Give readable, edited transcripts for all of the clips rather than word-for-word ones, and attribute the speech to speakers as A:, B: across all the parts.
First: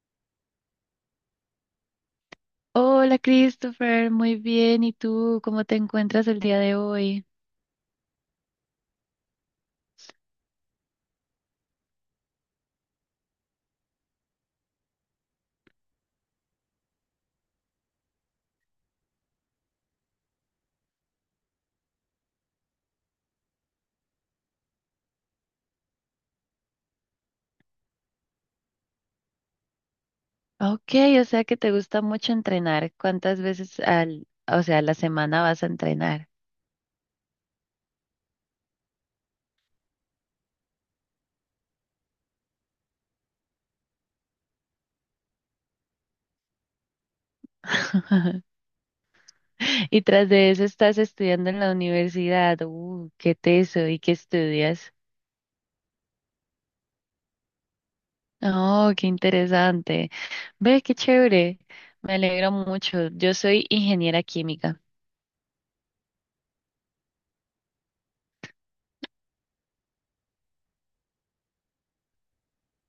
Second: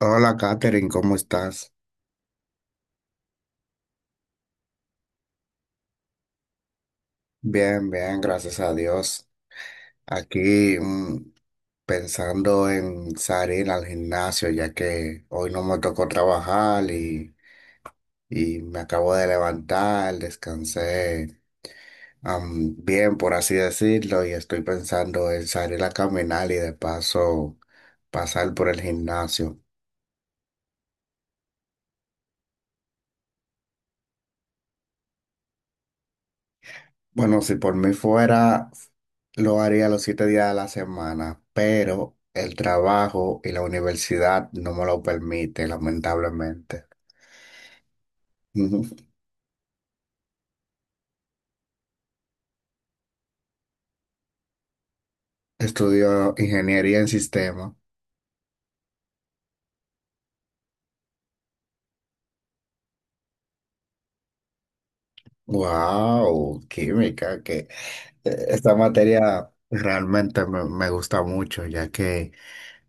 A: Hola, Katherine, ¿cómo estás?
B: Hola Christopher, muy bien. ¿Y tú cómo te encuentras el día de hoy?
A: Bien, bien, gracias a Dios. Aquí pensando en salir al gimnasio, ya que hoy no me tocó trabajar y me acabo de levantar, descansé bien, por así decirlo, y estoy pensando en salir a caminar y de paso pasar por el gimnasio.
B: Ok, o sea que te gusta mucho entrenar. ¿Cuántas veces o sea, a la semana vas a entrenar?
A: Bueno, si por mí fuera, lo haría los 7 días de la semana, pero el trabajo y la universidad no me lo permite, lamentablemente. Ujú.
B: Y tras de eso estás estudiando en la universidad. Qué teso. ¿Y qué estudias?
A: Estudio ingeniería en sistema.
B: Oh, qué interesante. Ve, qué chévere. Me alegro mucho. Yo soy ingeniera química.
A: Wow, química, que esta materia realmente me gusta mucho, ya que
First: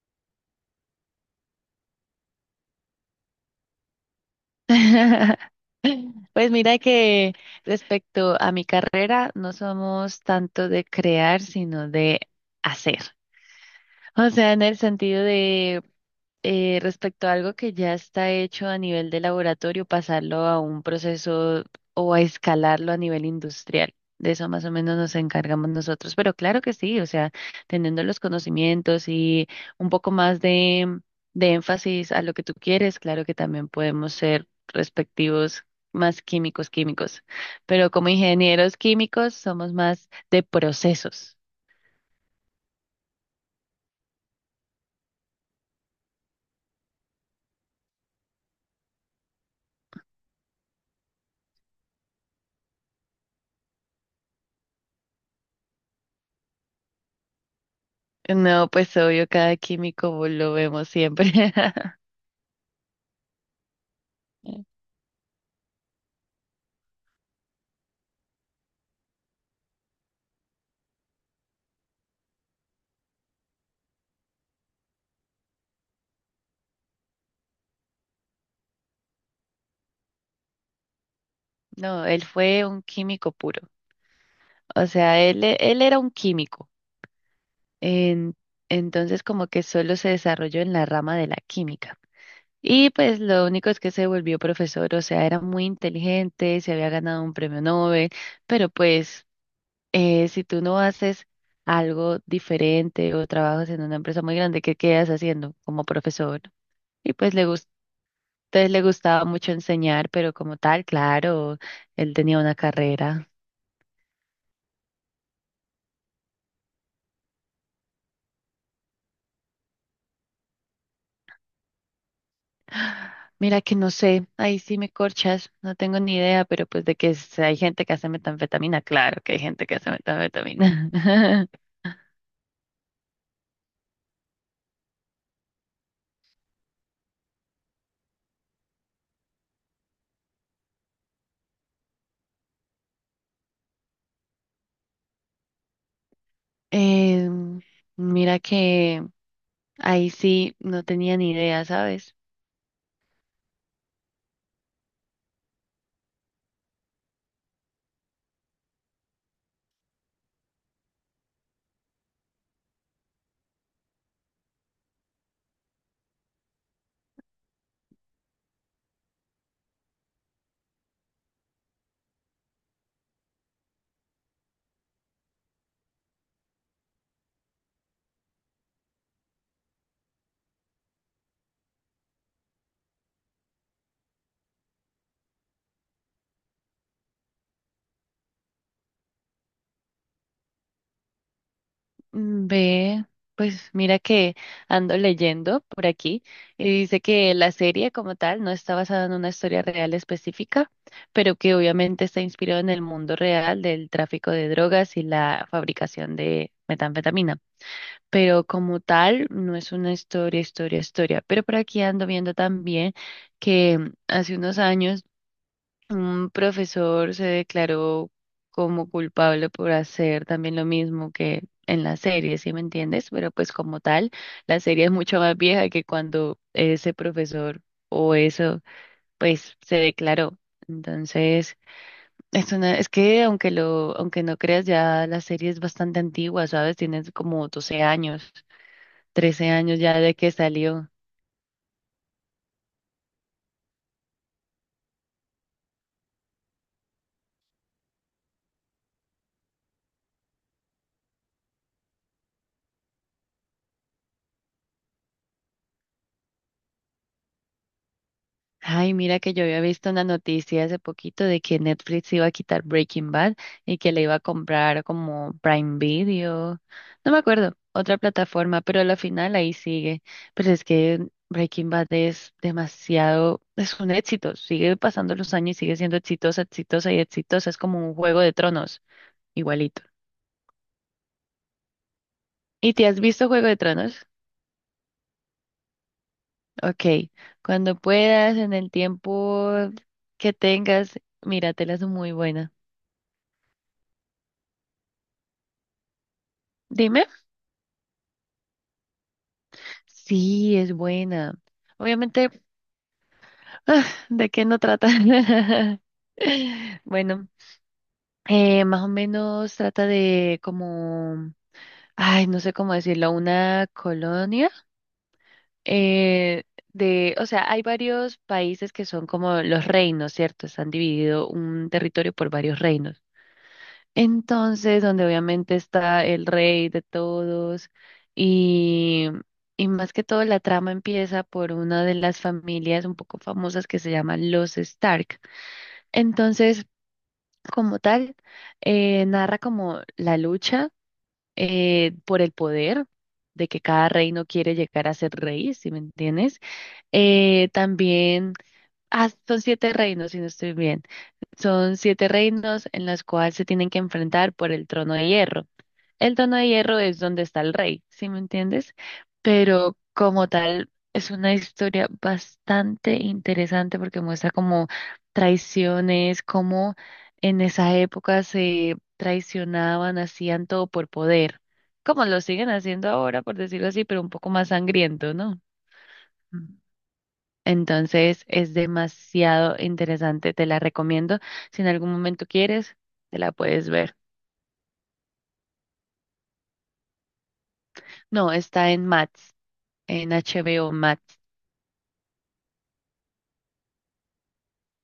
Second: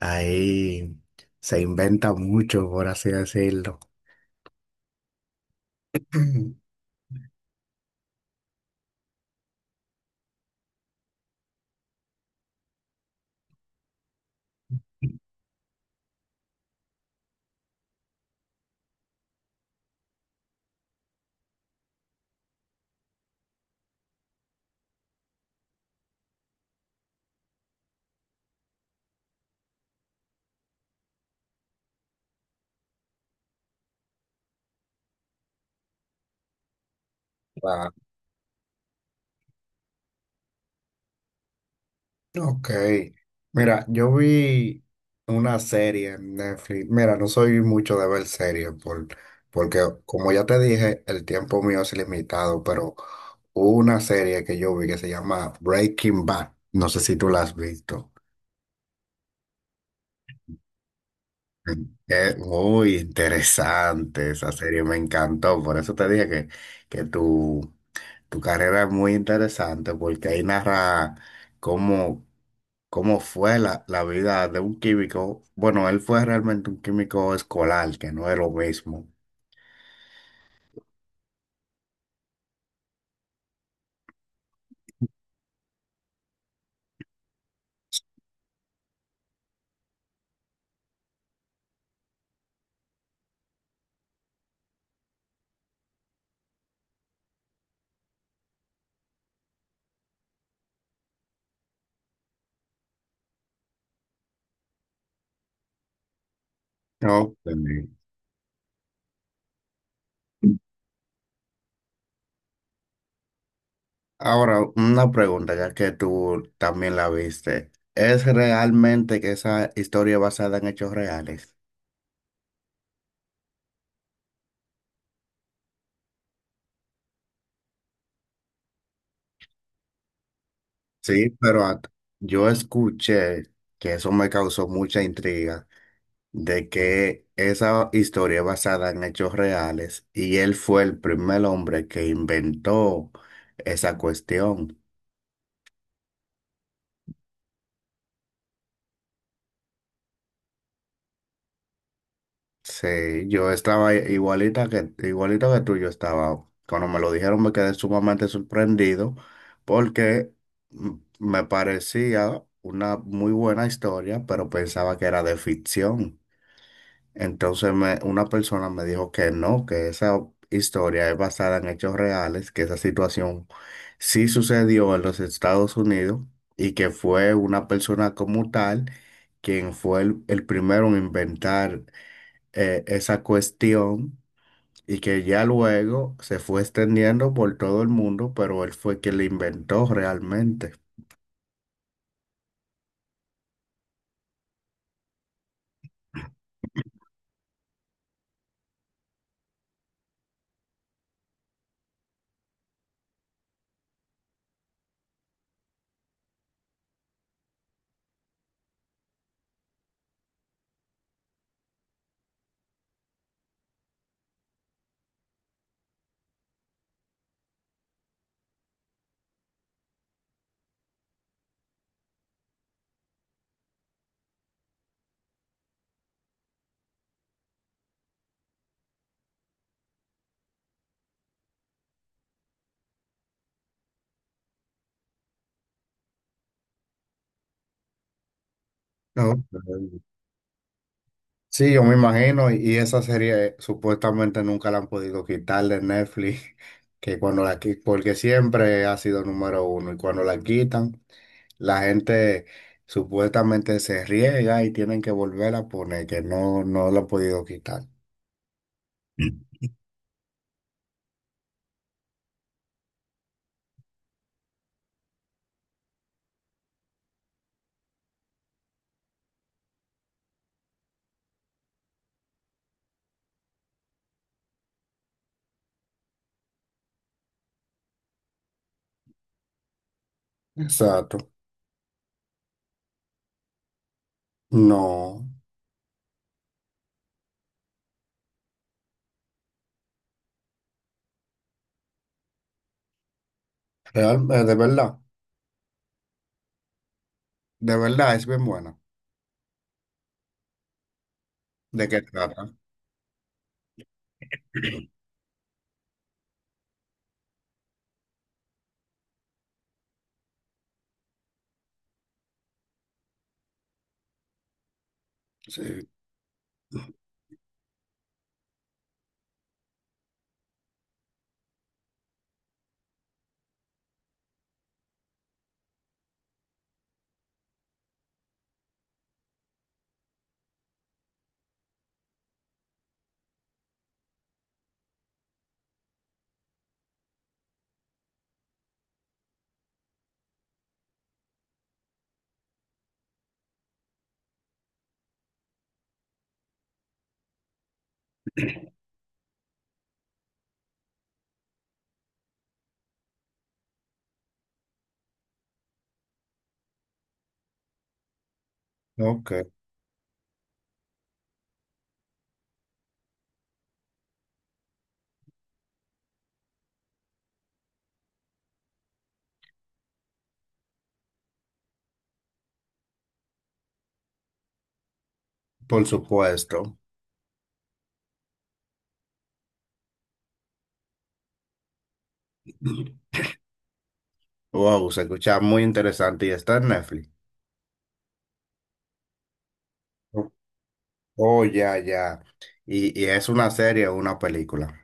A: ahí se inventa mucho, por así decirlo.
B: Pues mira que respecto a mi carrera, no somos tanto de crear, sino de hacer. O sea, en el sentido de respecto a algo que ya está hecho a nivel de laboratorio, pasarlo a un proceso o a escalarlo a nivel industrial. De eso más o menos nos encargamos nosotros. Pero claro que sí, o sea, teniendo los conocimientos y un poco más de énfasis a lo que tú quieres, claro que también podemos ser respectivos más químicos, químicos.
A: Wow.
B: Pero como ingenieros químicos somos más de procesos.
A: Ok, mira, yo vi una serie en Netflix. Mira, no soy mucho de ver series porque, como ya te dije, el tiempo mío es limitado, pero hubo una serie que yo vi que se llama Breaking Bad. No sé si tú la has visto.
B: No, pues obvio, cada químico lo vemos siempre.
A: Es muy interesante esa serie, me encantó. Por eso te dije que tu carrera es muy interesante, porque ahí narra cómo. Cómo fue la vida de un químico. Bueno, él fue realmente un químico escolar, que no es lo mismo.
B: No, él fue un químico puro. O sea, él era un químico. En- entonces, como que solo se desarrolló en la rama de la química. Y pues lo único es que se volvió profesor. O sea, era muy inteligente, se había ganado un premio Nobel. Pero pues, si tú no haces algo diferente o trabajas en una empresa muy grande, ¿qué quedas haciendo como profesor? Y
A: No,
B: pues le gustó.
A: entendí.
B: Entonces le gustaba mucho enseñar, pero como tal, claro, él tenía una carrera.
A: Ahora, una pregunta, ya que tú también la viste. ¿Es realmente que esa historia es basada en hechos reales?
B: Mira que no sé, ahí sí me corchas, no tengo ni idea, pero pues de que hay gente que hace metanfetamina, claro que hay gente que hace metanfetamina.
A: Sí, pero yo escuché que eso me causó mucha intriga de que esa historia es basada en hechos reales y él fue el primer hombre que inventó esa cuestión.
B: Em, Mira que ahí sí no tenía ni idea, ¿sabes?
A: Sí, yo estaba igualito que tú, yo estaba. Cuando me lo dijeron me quedé sumamente sorprendido porque me parecía una muy buena historia, pero pensaba que era de ficción. Entonces una persona me dijo que no, que esa historia es basada en hechos reales, que esa situación sí sucedió en los Estados Unidos y que fue una persona como tal quien fue el primero en inventar esa cuestión y que ya luego se fue extendiendo por todo el mundo, pero él fue quien la inventó realmente.
B: Mm, ve, pues mira que ando leyendo por aquí y dice que la serie como tal no está basada en una historia real específica, pero que obviamente está inspirado en el mundo real del tráfico de drogas y la fabricación de metanfetamina. Pero como tal no es una historia, historia, historia. Pero por aquí ando viendo también que hace unos años un profesor se declaró como culpable por hacer también lo mismo que en la serie, ¿sí me entiendes? Pero pues como tal, la serie es mucho más vieja que cuando ese profesor o eso, pues se declaró. Entonces, es que aunque no creas, ya la serie es bastante antigua, ¿sabes? Tiene como 12 años,
A: No.
B: 13 años ya
A: Mm.
B: de que salió.
A: Sí, yo me imagino, y esa serie supuestamente nunca la han podido quitar de Netflix, que cuando porque siempre ha sido número uno, y cuando la quitan, la gente supuestamente se riega y tienen que volver a poner, que no, no la han podido quitar.
B: Ay, mira que yo había
A: Mm.
B: visto una noticia hace poquito de que Netflix iba a quitar Breaking Bad y que le iba a comprar como Prime Video, no me acuerdo, otra plataforma, pero a la final ahí sigue. Pero es que Breaking Bad es demasiado, es un éxito, sigue pasando los años y sigue siendo exitosa, exitosa y exitosa, es como un Juego de Tronos, igualito.
A: Exacto.
B: ¿Y te has visto Juego de Tronos?
A: No,
B: Ok, cuando puedas, en el tiempo que tengas, míratelas, es muy buena.
A: real, de verdad.
B: Dime.
A: De verdad, es bien bueno.
B: Sí, es buena.
A: ¿De qué
B: Obviamente,
A: trata?
B: ah, ¿de qué no trata? Bueno, más o menos trata de como, ay, no sé cómo decirlo, una colonia
A: Sí.
B: eh, o sea, hay varios países que son como los reinos, ¿cierto? Están dividido un territorio por varios reinos. Entonces, donde obviamente está el rey de todos y, y más que todo la trama empieza por una de las familias un poco famosas que se llaman los Stark. Entonces, como tal, narra como la lucha por el poder, de que cada reino quiere llegar a ser rey, si me entiendes. También, son siete reinos, si no estoy bien. Son siete reinos en los cuales se tienen que enfrentar por el trono de hierro. El Trono de Hierro es donde está el rey, ¿sí me entiendes?
A: Ok,
B: Pero como tal, es una historia bastante interesante porque muestra como traiciones, cómo en esa época se traicionaban, hacían todo por poder, como lo siguen haciendo ahora, por decirlo así, pero un poco más sangriento, ¿no?
A: por
B: Mm.
A: supuesto.
B: Entonces es demasiado interesante, te la recomiendo. Si en algún momento quieres, te la puedes ver.
A: Wow, se escucha muy interesante y está en Netflix.
B: No, está en Max, en
A: Oh,
B: HBO Max.
A: oh, ya, ya. ¿Y, y es una serie o una película?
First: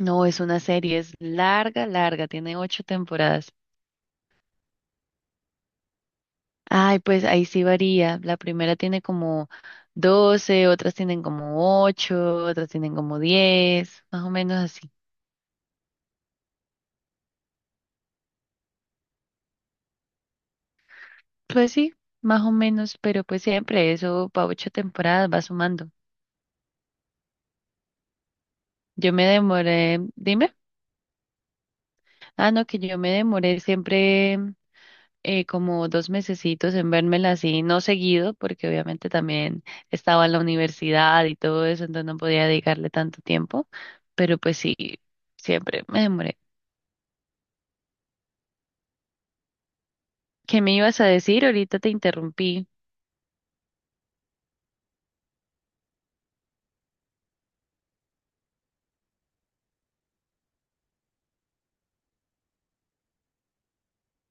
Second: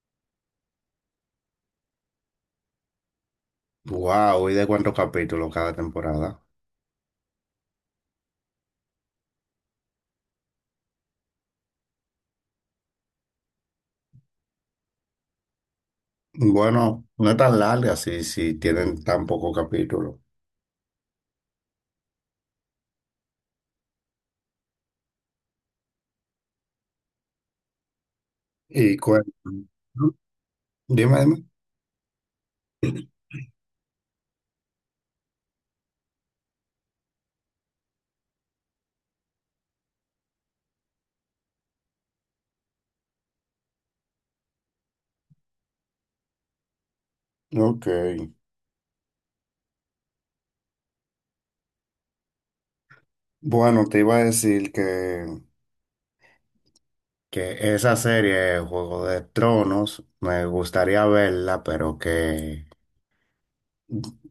B: No, es una serie, es larga, larga, tiene ocho temporadas.
A: Wow, ¿y de cuántos capítulos cada temporada?
B: Ay, pues ahí sí varía. La primera tiene como 12, otras tienen como ocho, otras tienen como 10, más o menos así.
A: Bueno, no es tan larga si tienen tan poco capítulo.
B: Pues sí, más o menos, pero pues siempre eso para ocho temporadas va sumando.
A: Y
B: Yo me
A: cuéntame.
B: demoré, dime.
A: Dime, dime.
B: Ah, no, que yo me demoré siempre como 2 mesecitos en vérmela así, no seguido, porque obviamente también estaba en la universidad y todo eso, entonces no podía dedicarle tanto tiempo, pero pues sí, siempre me demoré.
A: Ok.
B: ¿Qué me ibas a decir? Ahorita te interrumpí.
A: Bueno, te iba a decir que esa serie, Juego de Tronos, me gustaría verla, pero que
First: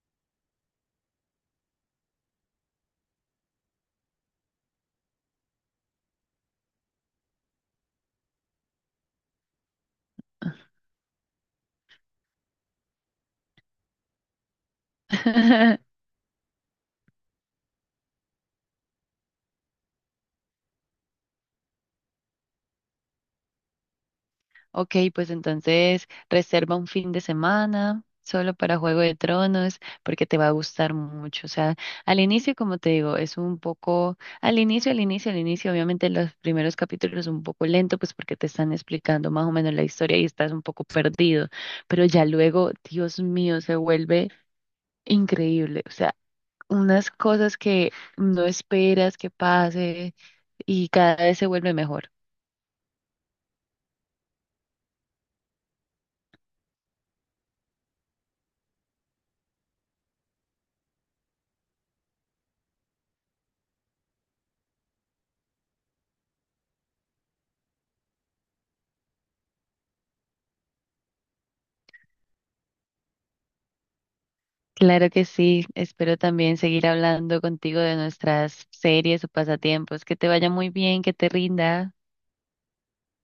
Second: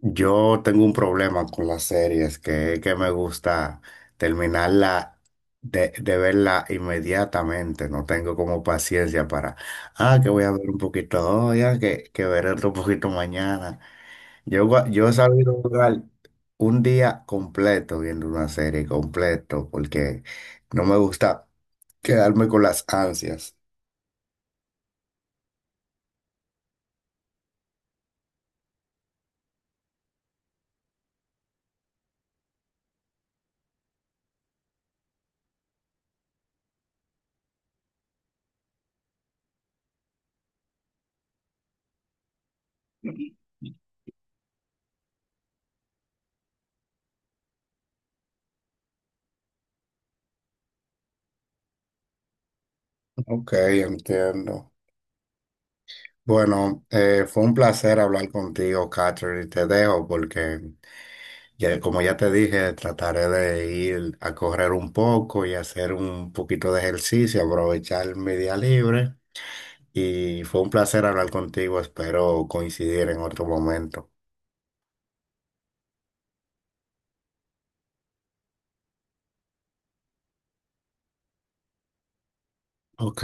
A: yo tengo un problema con las series, que es que me gusta terminarla de verla inmediatamente, no tengo como paciencia para, ah, que voy a ver un poquito hoy, ah, que veré otro poquito mañana. Yo, yo he sabido durar un día completo viendo una serie completo, porque no me gusta quedarme con las ansias.
B: Ok, pues entonces reserva un fin de semana solo para Juego de Tronos porque te va a gustar mucho. O sea, al inicio, como te digo, al inicio, al inicio, al inicio, obviamente los primeros capítulos un poco lento, pues porque te están explicando más o menos la historia y estás un poco perdido, pero ya luego, Dios mío, se vuelve increíble. O sea, unas cosas que no esperas que pase y cada vez se vuelve mejor.
A: Ok, entiendo. Bueno, fue un placer hablar contigo, Catherine. Te dejo porque, ya, como ya te dije, trataré de ir a correr un poco y hacer un poquito de ejercicio, aprovechar mi día libre. Y fue un placer hablar contigo. Espero coincidir en otro momento.
B: Claro que sí, espero también seguir hablando contigo de nuestras series o pasatiempos. Que te vaya muy bien, que te rinda.
A: Ok.